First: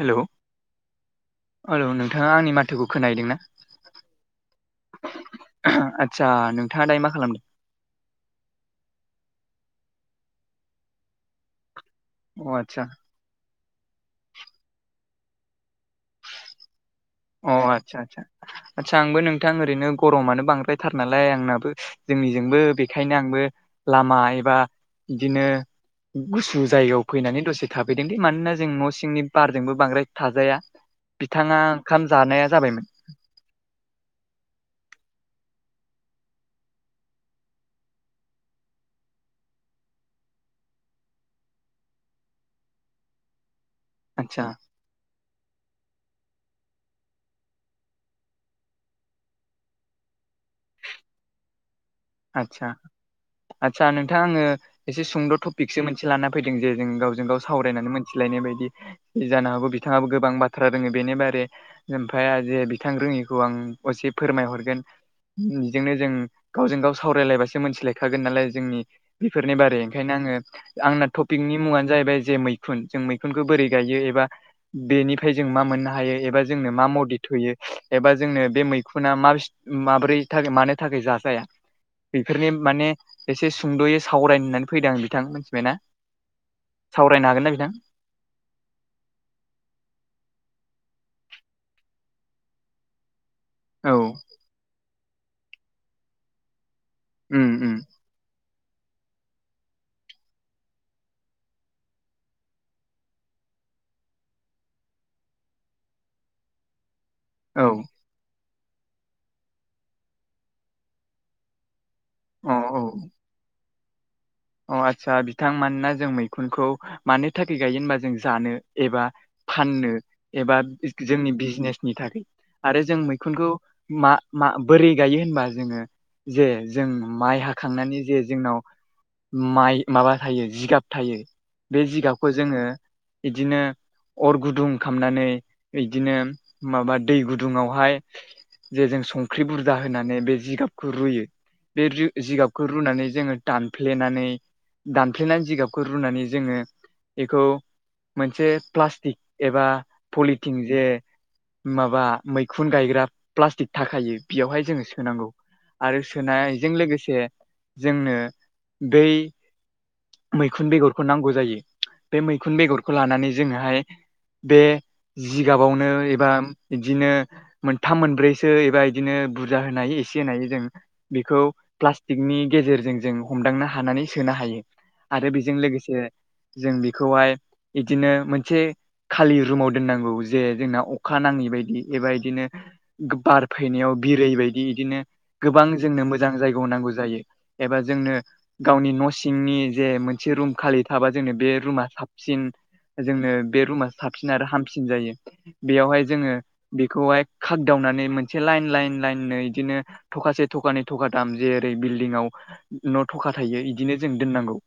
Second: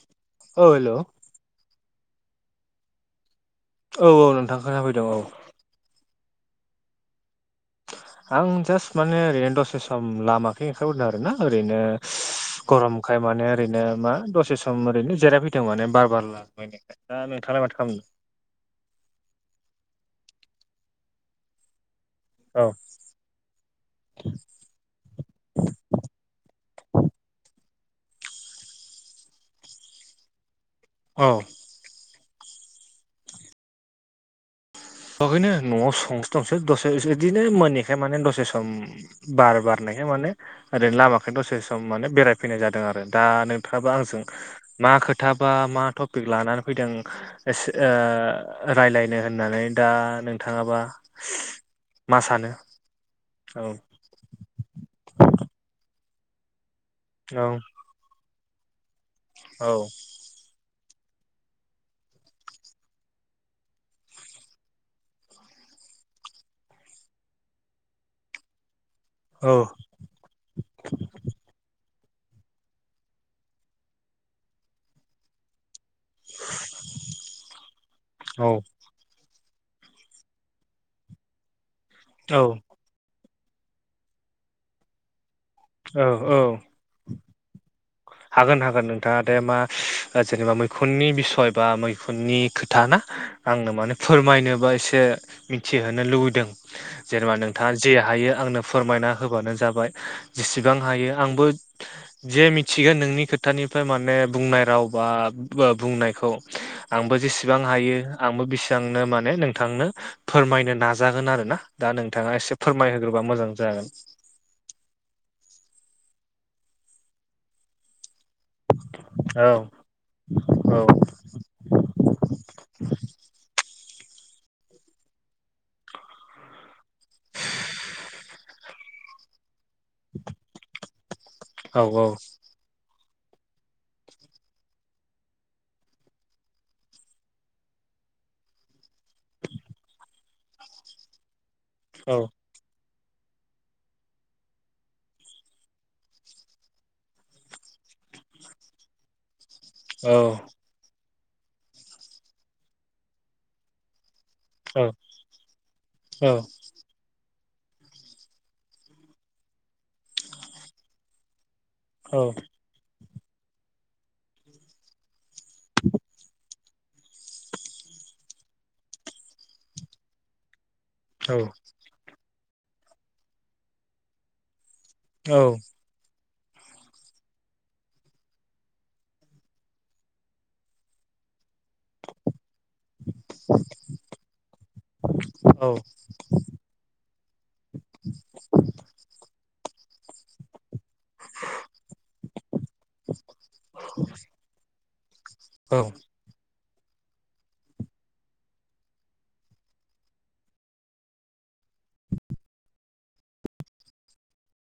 Hello औ hello औ औ नोंथाङा आंनि माथोखौ खोनायदों ना? औ औ नोंथां खोना फैदों औ। आदसा नोंथाङा दायो मा खालामदों? आं जास्ट माने ओरैनो दसे सम लामाख ओंखारहरदों आर ना ओरैनो अ आदसा गरम ओंखाय माने ओरैनो मा दसे सम ओरैनो जिरायफैदों माने बार बार लानायाय अ आदसा आदसा आदसा आंबो नोंथां ओरैनो गरमानो बांद्रायथार नालाय आंनाबो औ जोंनिजोंबो बेखायनो आंबो लामा एबा बिदिनो गुसु जायगायाव फैनानै दसे थाफैदों दै मानोना जों न' सिंनि बारजोंबो बांद्राय थाजाया बिथाङा ओंखाम जानाया जाबायमोन। थगैनो न'आव संसो दंसो दसे बिदिनो मोनैखाय माने दसे सम बार बारनायखाय माने ओरैनो लामाखनो दसे सम माने बेरायफैनाय जादों आरो दानो खोथाबा आंजों आदसा मा खोथाबा मा टपिक लानानै फैदों ओ रायलायनो होननानै दा नोंथाङाबा मा सानो आदसा औ आदसा नोंथां आङो एसे सुंद' टपिकसो मोनसे लाना फैदों जे जों गाव गाव औ सावरायनानै मोनथिलायनाय बायदि जानो औ हागौ बिथाङाबो गोबां बा बाथ्रा रोङो बेनि बारै ओमफफ्राय जे बिथां रोङिखौ आं असे फोरमायहरगोन बिजोंनो जों गावजों गाव सावरायलायबासो मोनथिलायखागोन नालाय जोंनि औ बेफोरनि बारै बेओंखायनो आङो आंना टपिकनि मुङानो जाहैबाय जे मैखुन जों मैखुनखौ बोरै गायो एबा बेनिफ्राय जों मा मोननो हायो एबा जोंनो मा मडद होयो एबा जोंनो बे औ मै खुना माब माब्रै मानि थाखाय जाजाया। औ बेफोरनि माने एसे सुंद'यै सावरायनो होननानै फैदों आं बिथां मिथिबायना औ औ सावरायनो हागोन ना बिथां हागोन हागोन नोंथाङा दे मा जेनेबा मैखुननि बिसय बा मैखुननि थाना आंनो औ माने फोरमायनोबा एसे मिथिहोनो लुबैदों जेनेबा उम उम नोंथाङा जे हायो आंनो फोरमायना होबानो जाबाय जेसेबां हायो आंबो जे मिथिगोन नोंनि खोथानिफ्राय माने बुंनाय राव बा बुंनायखौ आंबो जेसेबां औ हायो आंबो बेसांनो माने नोंथांनो फोरमायनो नाजागोन आरोना। दा नोंथाङा अ एसे औ फोरमायहोग्रोबा मोजां जागोन। अ आतसा बिथां मानोना जों मैखुनखौ मानो थाखाय गायो होनबा जों जानो। एबा फाननो एबा जोंनि बिजनेस नि थाखाय आरो जों मैखुनखौ मा मा बोरै गायो होनबा जोंङो जे जों माइ हाखांनानै जे जोंनाव माइ माबा थायो जिगाब थायो बे जिगाबखौ जोंङो बिदिनो अर गुदुं खामनानै बिदिनो माबा दै गुदुंआवहाय जे जों संख्रि बुरजा होनानै बे जिगाबखौ रुयो। बे जिगाबखौ रुनानै जोंङो दान फ्लेनानै दानफ्लेनानै जिगाबखौ रुनानै जोंङो बेखौ मोनसे प्लास्टिक एबा पलिथिन जे माबा मैखुन गायग्रा प्लास्टिक थाखायो। बेयावहाय जोंङो सोनांगौ आरो सोनायजों लोगोसे जोंनो बै मैखुन बेगरखौ नांगौ जायो बे मैखुन बेगरखौ खौ लानानै जोंङोहाय बे जिगाबावनो एबा बिदिनो मोनथाम मोनब्रैसो एबा इदिनो बुरजा होनो हायो एसे होनो हायो जों बेखौ प्लास्टिकनि गेजेरजों जों हमदांनो हानानै सोनो हायो। आरो बेजों लोगोसे जों बेखौहाय बिदिनो मोनसे खालि रुमाव दोननांगौ जे जोंना अखा नाङै बायदि एबा इदिनो बार फैनायाव बिरै बायदि इदिनो गोबां जोंनो मोजां जायगायाव नांगौ जायो एबा जोंनो गावनि न' सिंनि जे मोनसे रुम खालि थाबा जोंनो बे रुमा साबसिन जोंनो बे रुमा साबसिन आरो हामसिन जायो। बेयावहाय जोंङो बेखौहाय खागदावनानै मोनसे लाइन लाइन लाइनै इदिनो थकासे थखानै थखाथाम जेेरै बिल्डिंआव न' थखा थायो इदिनो जों दोननांगौ।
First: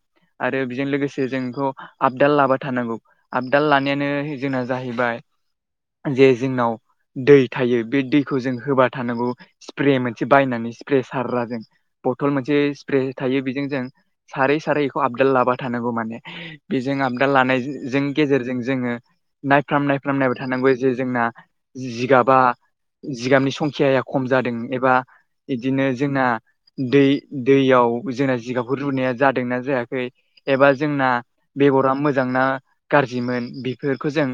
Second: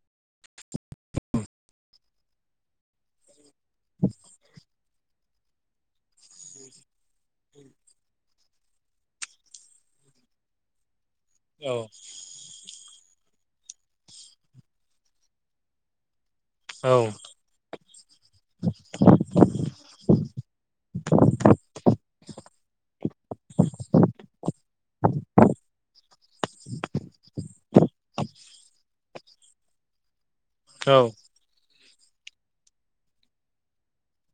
आरो बेजों लोगोसे जों बेखौ आपडाल लाबाय थानांगौ आपडाल लानायानो जोंना जाहैबाय जे जोंनाव दै थायो बे दैखौ जों होबा थानांगौ स्प्रे मोनसे बायनानै स्प्रे सारोना जों बथल मोनसे स्प्रे थायो बेजों जों सारै सारै बेखौ आपडाल लाबा थानांगौ माने बेजों आपडाल लानाय जों गेजेरजों जोङो नायफ्राम नायफ्राम नायबाय थानांगौ जे जोंना जिगाबा जिगाबनि संखियाया खम जादों एबा बिदिनो जोंना दै दैयाव जोंना जिगाबफोर रुनाया जादोंना जायाखै एबा जोंना बेगरा मोजांनाा गाज्रिमोन बेफोरखौ जों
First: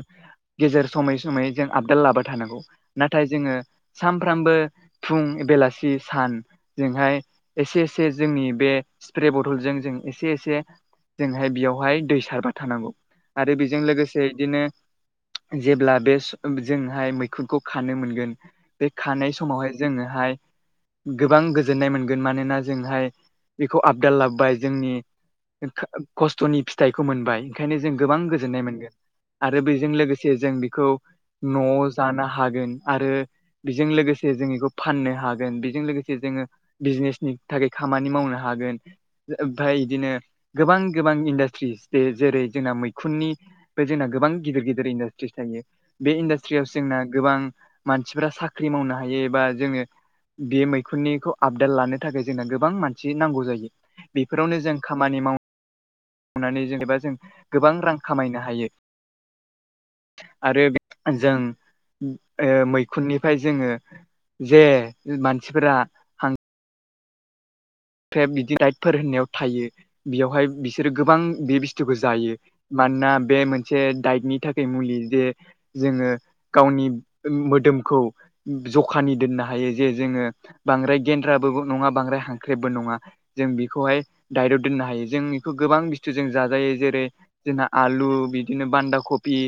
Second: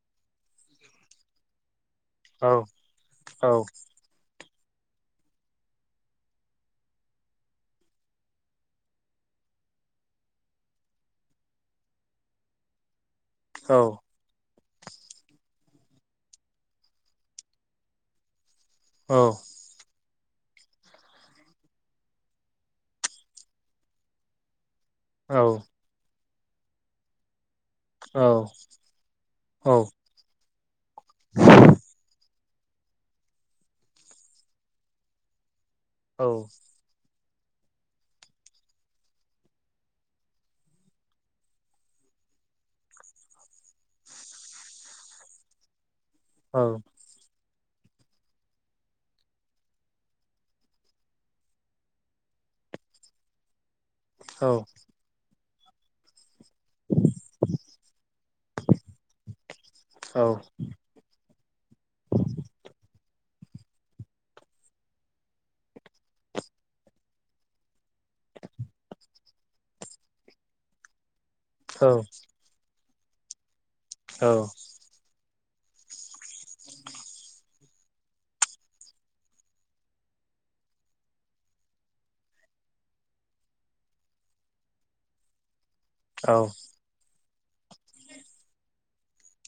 गेजेर समयै समयै जों आपडाल लाबाय थानांगौ नाथाय जोङो सानफ्रामबो फुं बेलासि सानजोंहाय एसे एसे जोंनि बे स्प्रे बथलजों जों एसे एसे जोंहाय बेयावहाय दै सारबा थानांगौ आरो बेजों लोगो बिदिनो जेब्ला बे जोंहाय मैखुनखौ खानो मोनगोन। बे खानाय समावहाय जोंङो हाय गोबां गोजोननाय मोनगोन मानोना जोंहाय बेखौ आपडाल लाबबाय जोंनि औ खस्थ'नि फिथाइखौ मोनबाय बेखायनो जों गोबां गोजोननाय मोनगोन आरो बेजों लोगोसे जों बिखौ न'आव जानो हागोन आरो बेजों लोगोसे जों बेखौ फाननो हागोन बेजों लोगोसे जोङो अ बिजनेसनि थाखाय खामानि मावनो हागोन। ओमफ्राय बिदिनो गोबां गोबां इन्डास्ट्रिस बेे जेरै जोंना मैखुननि बे जोंना गोबां गिदिर गिदिर इन्डास्ट्रिस थायो बे इन्डास्ट्रियाव जोंना गोबां मानसिफोरा साख्रि मावनो हायो एबा जोङो बे मैखुननिखौ आपडेट लानो थाखाय जोंनो गोबां मानसि नांगौ जायो बेफोरावनो जों खामानि माव मावनानै जेनेबा जों गोबां रां खामायनो हायो आरो बे जों ओ मैखुननिफ्राय जोङो जे मानसिफोरा फ्रे बिदि लााइटफोर होननायाव थायो बेयावहाय बिसोरो गोबां बे बुस्थुखौ जायो। मानोना बे मोनसे दाइटनि थाखाय मुलि जे जोङो गावनि मोदोमखौ जखानि दोननो हायो जे जोङो बांद्राय गेन्द्राबो नङा बांद्राय हां ख्रेबबो नङा जों बेखौहाय दाइर' दोननो हायो जों बेखौ गोबां बुस्थु जों जाजायो जेरै जोंना आलु बिदिनो बान्दा कफि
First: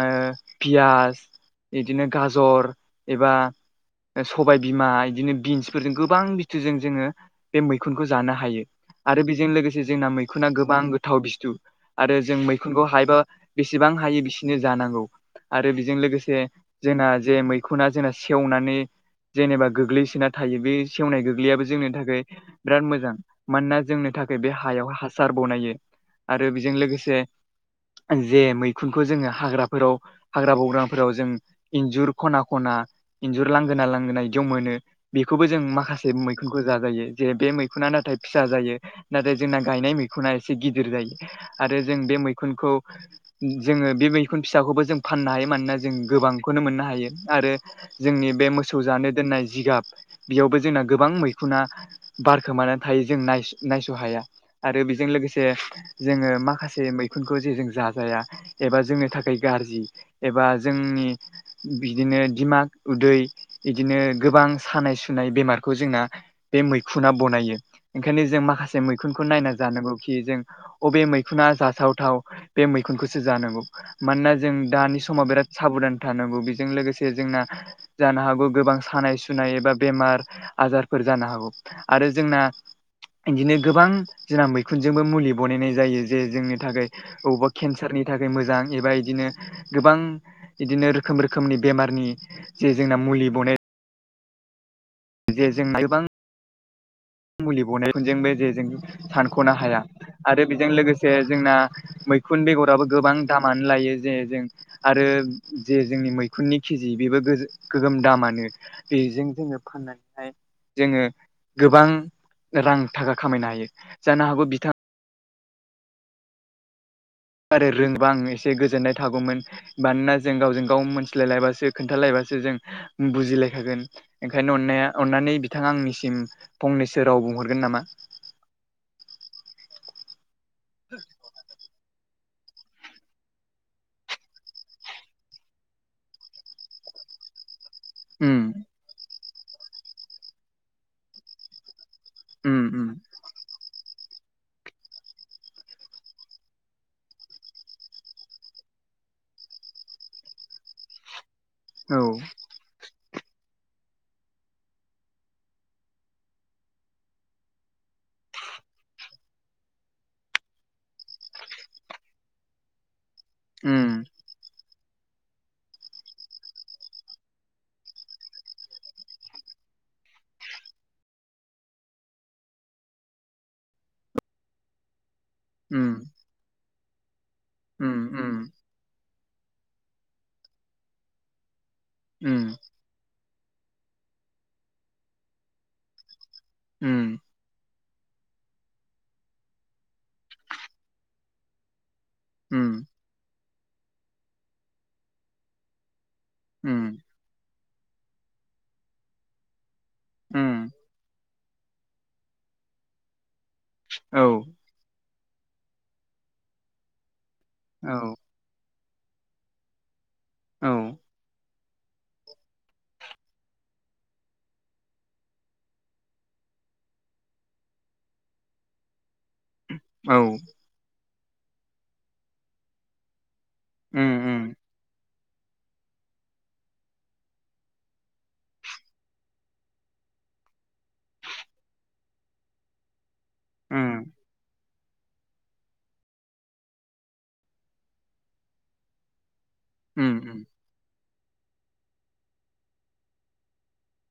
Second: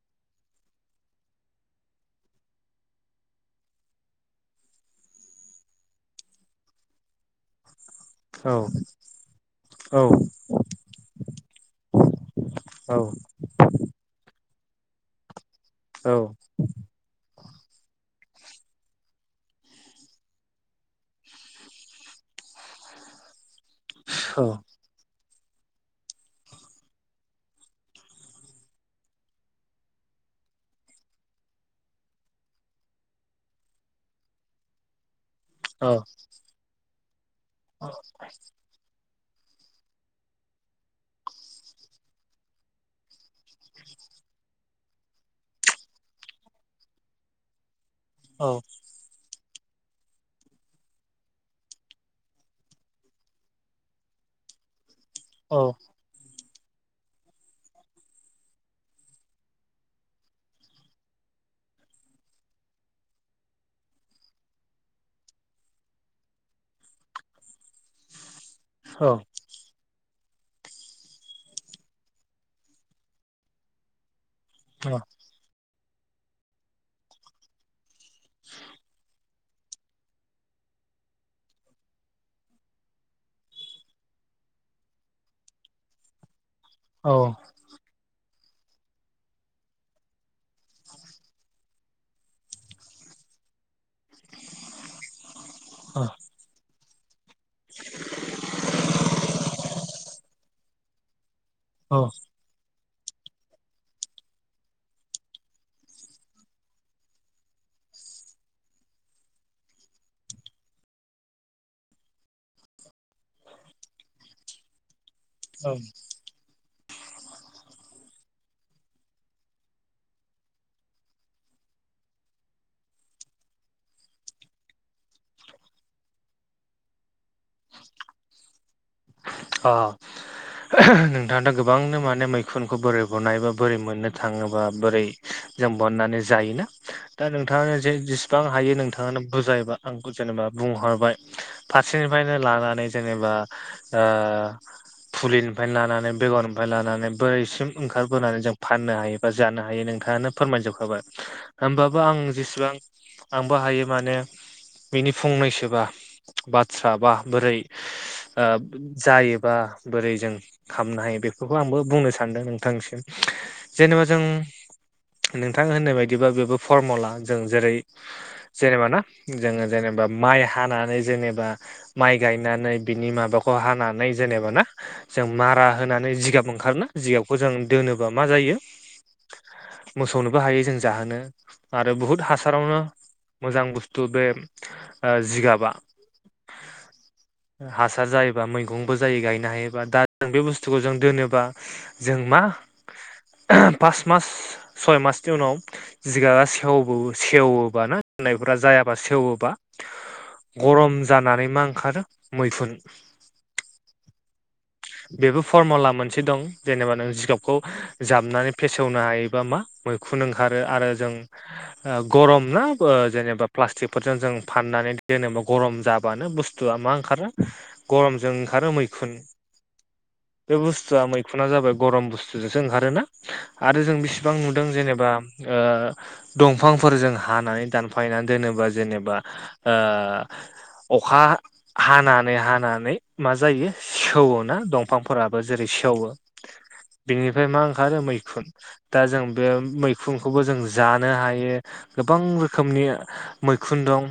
ओ पियास बिदिनो गाजर एबा सबायबिमा बिदिनो बिन्सफोरजों गोबां बस्थुजों जोङो बे मैखुनखौ जानो हायो। आरो बेजों लोगोसे जोंना मैखुना गोबां गोथाव बस्थु आरो जों मैखुनखौ हायबा बेसेबां हायो बिसिनो जानांगौ आरो बेजों लोगोसे जोंना जे मैखुना जोंना सेवनानै जेनेबा गोग्लैसोना थायो बे सेवनाय गोग्लैयाबो जोंनि थाखाय बिराद मोजां! मानोना जोंनि थाखाय बे हायाव ह सार बनायो आरो बेजों लोगोसे जे मैखुनखौ जोङो हाग्रा फोराव हाग्रा बग्राफोराव जों इन्जुर खना खना इन्जुर लांगोना लांगोना बिदि' मोनो। बेखौबो जों माखासे मैखुनखौ जाजायो जे बे मैखुना नाथाय फिसा जायो नाथाय जोंना गायनाय मैखुना एसे गिदिर जायो आरो जों बे मैखुनखौ जोङो बे मैखुन फिसाखौबो जों फाननो हायो मानोना जों गोबांखौनो मोननो हायो आरो जोंनि बे मोसौ जानो दोननाय जिगाब बेयावबो जोंना गोबां मैखोम सखुना बारखोमानानै थायो जों नायस' हाया आरो बेजों लोगोसे जोङो माखासे मैखुनखौ जे जों जाजाया। एबा जोंनि थाखाय गाज्रि एबा जोंनि बिदिनो दिमाग उदै बिदिनो गोबां सानाय सुनाय बेमारखौ जोंना बे मैखुुना बनायो ओंखायनो जों माखासे मैखुनखौ नायना जानांगौ खि जों अबे मैखुना जासावथाव बे मैखुनखौसो जानांगौ मानोना जों दानि समाव बेराद साब'धान थानांगौ बेजों लोगोसे जोंना जानो हागौ गोबां सानाय सु सुनाय एबा बेमार आजारफोर जानो हागौ आरो जोंना इदिनो गोबां जोंना मैखुनजोंबो मुलि बनायनाय जायो जे जोंनि थाखाय अबेबा केन्सारनि थाखाय मोजां एबा इदिनो गोबां इदिनो रोखोम-रोखोमनि बेमारनि जे जोंना मुलि बनाय जे जों [inaudible] बां मुलि बनाय [inaudible] जोंबो जेजों सानख'नो हाया आरो बेजों लोगोसे जोंना मैखुन बेगराबो गोबां दामानो लायो जे जों आरो जे जोंनि मैखुननि केजि बेबो गो गोगोम दामानो। बेजों जोङो फाननानैहाय जोङो गोबां रां थाखा खामायनो हायो जानो हागौ बिथाङा औ। आरो रोंबा आं एसे गोजोननाय थागौमोन मानोना जों गावजों गाव मोनथिलायलायबासो खोन्थालायबासो जों बुजिलायखागोन। ओंखायनो अननाया अननानै बिथाङा आंनिसिम फंनैसो राव बुंहरगोन नामा? अ ओहो हो नो [inaudible] दा गोबांनो माने मैखुनखौ बोरै बनायबा बोरै मोननो थाङोबा बोरै जों बनायनानै जायोना दा नोंथाङानो जे उम जेसेबां हायो नोंथाङानो बुजायबा आंखौ जेनेबा बुंहरबाय फारसेनिफायनो उम उम लानानै जेनेबा ओ फुलिनिफायनो लानानै बेगरनिफाय लानानै बोरैसिम ओंखारबोनानै जों फाननो हायो बा जानो हायो नोंथाङानो फोरमायजोबखाबाय होमबाबो औ आं जेसेबां आंबो हायो माने बिनि फंनैसोबा बाथ्रा बा बोरै ओ जायोबा बोरै जों खामनो हायो बेफोरखौ आंबो बुंनो सानदों नोंथांनिसिम उम जेनेबा जों नोंथां होननाय बायदिबा बेबो फरम'ला जों जेरै जेनेबा ना जोङो जेनेबा माइ हानानै जेनेबा माइ गायनानै बिनि माबाख खौ हानानै जेनेबा ना जों मारा उम होनानै जिगाब ओंखारो ना जिगाबखौ जों दोनोबा उम मा उम जायो मोसौनोबो हायो जों जाहोनो आरो बुहुत उम हासारावनो मोजां बुस्थु बे ओ जिगाबा उम हासार जायोबा मैगंबो जायो गायनो हायोबा दा [inaudible] बे बुस्थुखौ जों दोनोबा जों मा उम ओहम पास मास सय मासनि उनाव जिगाबा उम सेवबो-सेवोबा ना होनायफ्रा जायाबा सेवोबा उम गरम जानानै मा ओंखारो मैखुन औ बेबो फरम'ला मोनसे दं जेनेबा नों जिगाबखौ औ जाबनानै फेसेवनो हायोबा मा मैखुन ओंखारो औ आरो जों ओ गरम ना ओ जेनेबा प्लास्टिकफोरजों जों फाननानै दोनोबा गरम जाबानो बुस थुआ मा ओंखारो गरमजों ओंखारो मैखुन औ बे बुस्थुआ मैखुना जाबाय गरम बुस्थुजोंसो ओंखारोना आरो जों उम बेसेबां नुदों जेनेबा ओ दंफांफोरजों हानानै दानफायनानै दोनोबा जेनेबा ओ अखा हानानै-हानानै मा जायो उम सेवोन [inaudible] दंफांफोराबो जेरै सेवो बेनिफाय मा ओंखारो मैखुन दा जों बेयाव उम मैखुनखौबो उम जों जानो हायो गोबां रोखोमनि मैखुन दं।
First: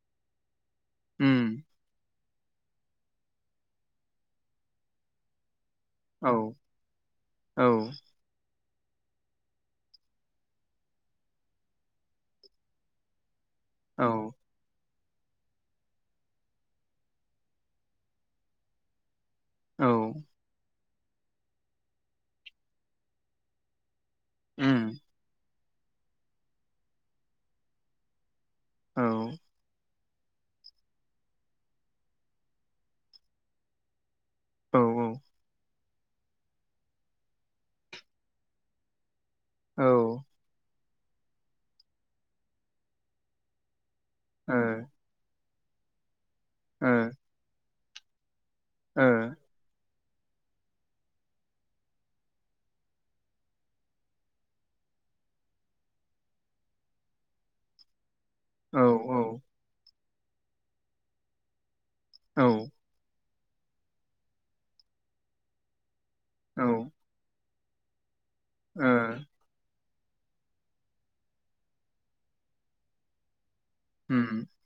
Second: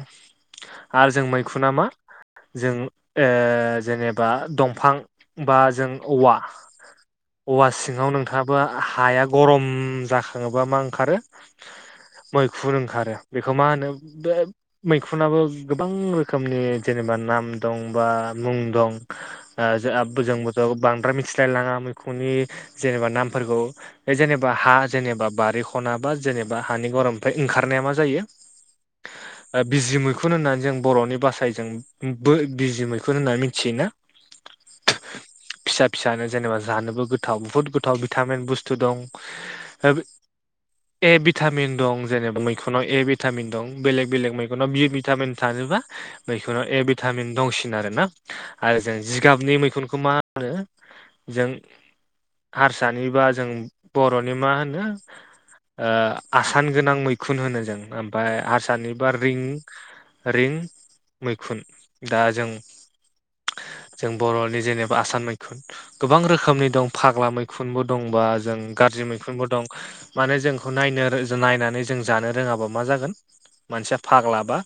आरो जों उम मैखुना मा जों ओ जेनेबा दंफां बा जों औ औवा औ औवा सिङाव नोंथाङा बा हाया गरम जाखाङोबा मा ओंखारो मैखुर ओंखारो। बेखौ मा होनो औ बे? मैखुनाबो गोबां रोखोमनि जेनेबा नाम दं बा मुं दं। औ जोआ बोजों बो बांद्राय मिथिलायलाङा मैखुननि जेनेबा नामफोरखौ। बे जेनेबा हा उम जेनेबा बारि ख'नाबा जेनेबा हानि गरमनिफ्राय ओंखारनाया मा जायो औ ओ बिजि मै खुन होननानै जों बर'नि बासायजों बो बिजि मैखुन होनना मिथियोना औ-औ फिसा-फिसानो जेनेबा जानोबो गोथाव बहुत गोथाव भिटामिन बुस्थ थु दं औ ओ बे ए भिटामिन दं जेनेबा मैखुनाव ए भिटामिन दं बेलेग-बेलेग औ मैखुनाव बि भिटामिन थाजोबा मैखुनाव ए भिटामिन दंसिन आरोना आरो जों जिगाबनि मैखुनखौ मा नो जों हारसानि बा जों बर'नि मा होनो? ओ आसान गोनां मैखुन होनो जों ओमफाय ओ सानिबा रिं रिं मैखुन दा ओ औ जों जों बर'नि जेनेबा आसान मैखुन गोबां औ रोखोमनि ओ दं फाग्ला मै मैखुनबो दंबा जों गाज्रि मैखुनबो दं। माने जोंखौ नायनो नायनानै जों जानो रोङाबा मा जागोन मानसिया उम फाग्लाबा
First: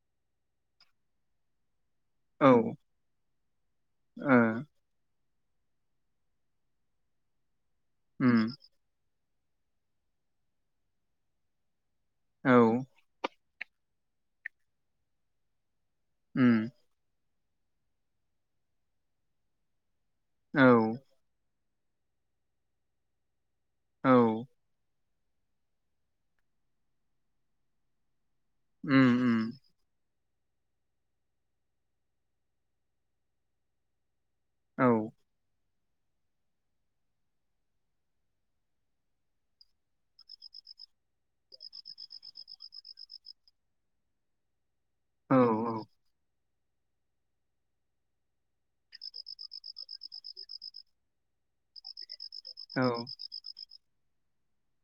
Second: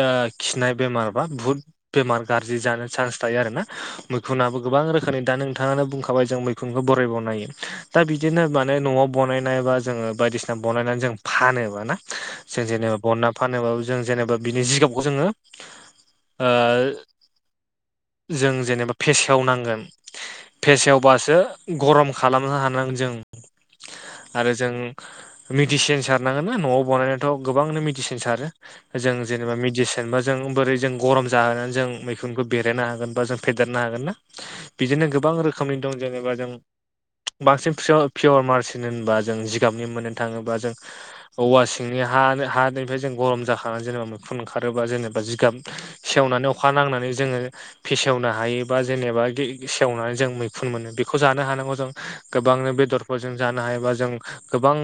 ओ खिनाय बेमार बा बुहुत बेमार औ गाज्रि ओ जानो चान्स थायो आरोना मैखुनाबो गोबां रोखोमनि दा नोंथाङा बुंखाबाय जों मैखुनखौ बरायबावनोनायो। दा बिदिनो उम माने न'आव बानायनाय बा जोङो बायदिसिना बनायनानै जों फानोबा ना। औ जों जेनेबा बनना फानोबाबो जों जेनेबा बिनि जिगाबखौ जोङो ओ उम जों जेनेबा फेसेवनांगोन औ फेसेवबासो गरम खालामनो हानांगोन जों। औ आरो जों मिडिसिन सारनांगोन ना न'आव बानायनायथ' गोबांनो मिडसिन सारो। उम जों जेनेबा मेडिसिनबा जों बोरै जों गरम जाहोनानै जों मैखुनखौ बेरायनो हागोन बा जों फेदेरनो हागोन ना औ बिदिनो गोबां रोखोमनि दं जेनेबा जों बांसिन पियर पियर मारसिन होनबा जों जिगाबनि मोननो थाङोबा जों औवा सिंनि हा हानिफ्राय जों गरम जाखांनानै जेनेबा खुन ओंखारोबा जेनेबा औ जिगाब सेवनानै अखा नांनानै जोङो फेसेवनो हायो बा जेनेबा सेवनानै जों मैखुन मोनो बेखौ जानो हानांगौ जों गोबांनो औ बेदरफोरजों जानो हायोबा जों गोबां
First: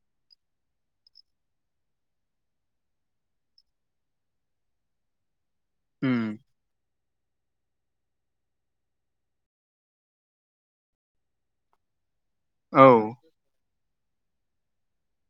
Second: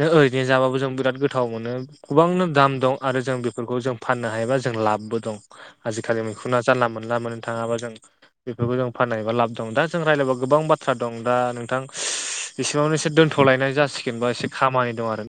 नों ओरैनो जाबो जों बिराद गोथाव मोनो। गोबांनो दाम दं आरो जों बेफोरखौ जों फाननो हायोबा जों लाबबो दं आजिखालि उम मैखुन लाम मोनोन लामो थाङाबा जों बेफोरखौ जों फाननायबा लाब दं दा जों रायज्लायबा गोबां बाथ्रा दं दा नोंथां बिसेबांनो औ एसे दोनथ'लायनाय जासिगोन बा एसे खामानि दं आरो।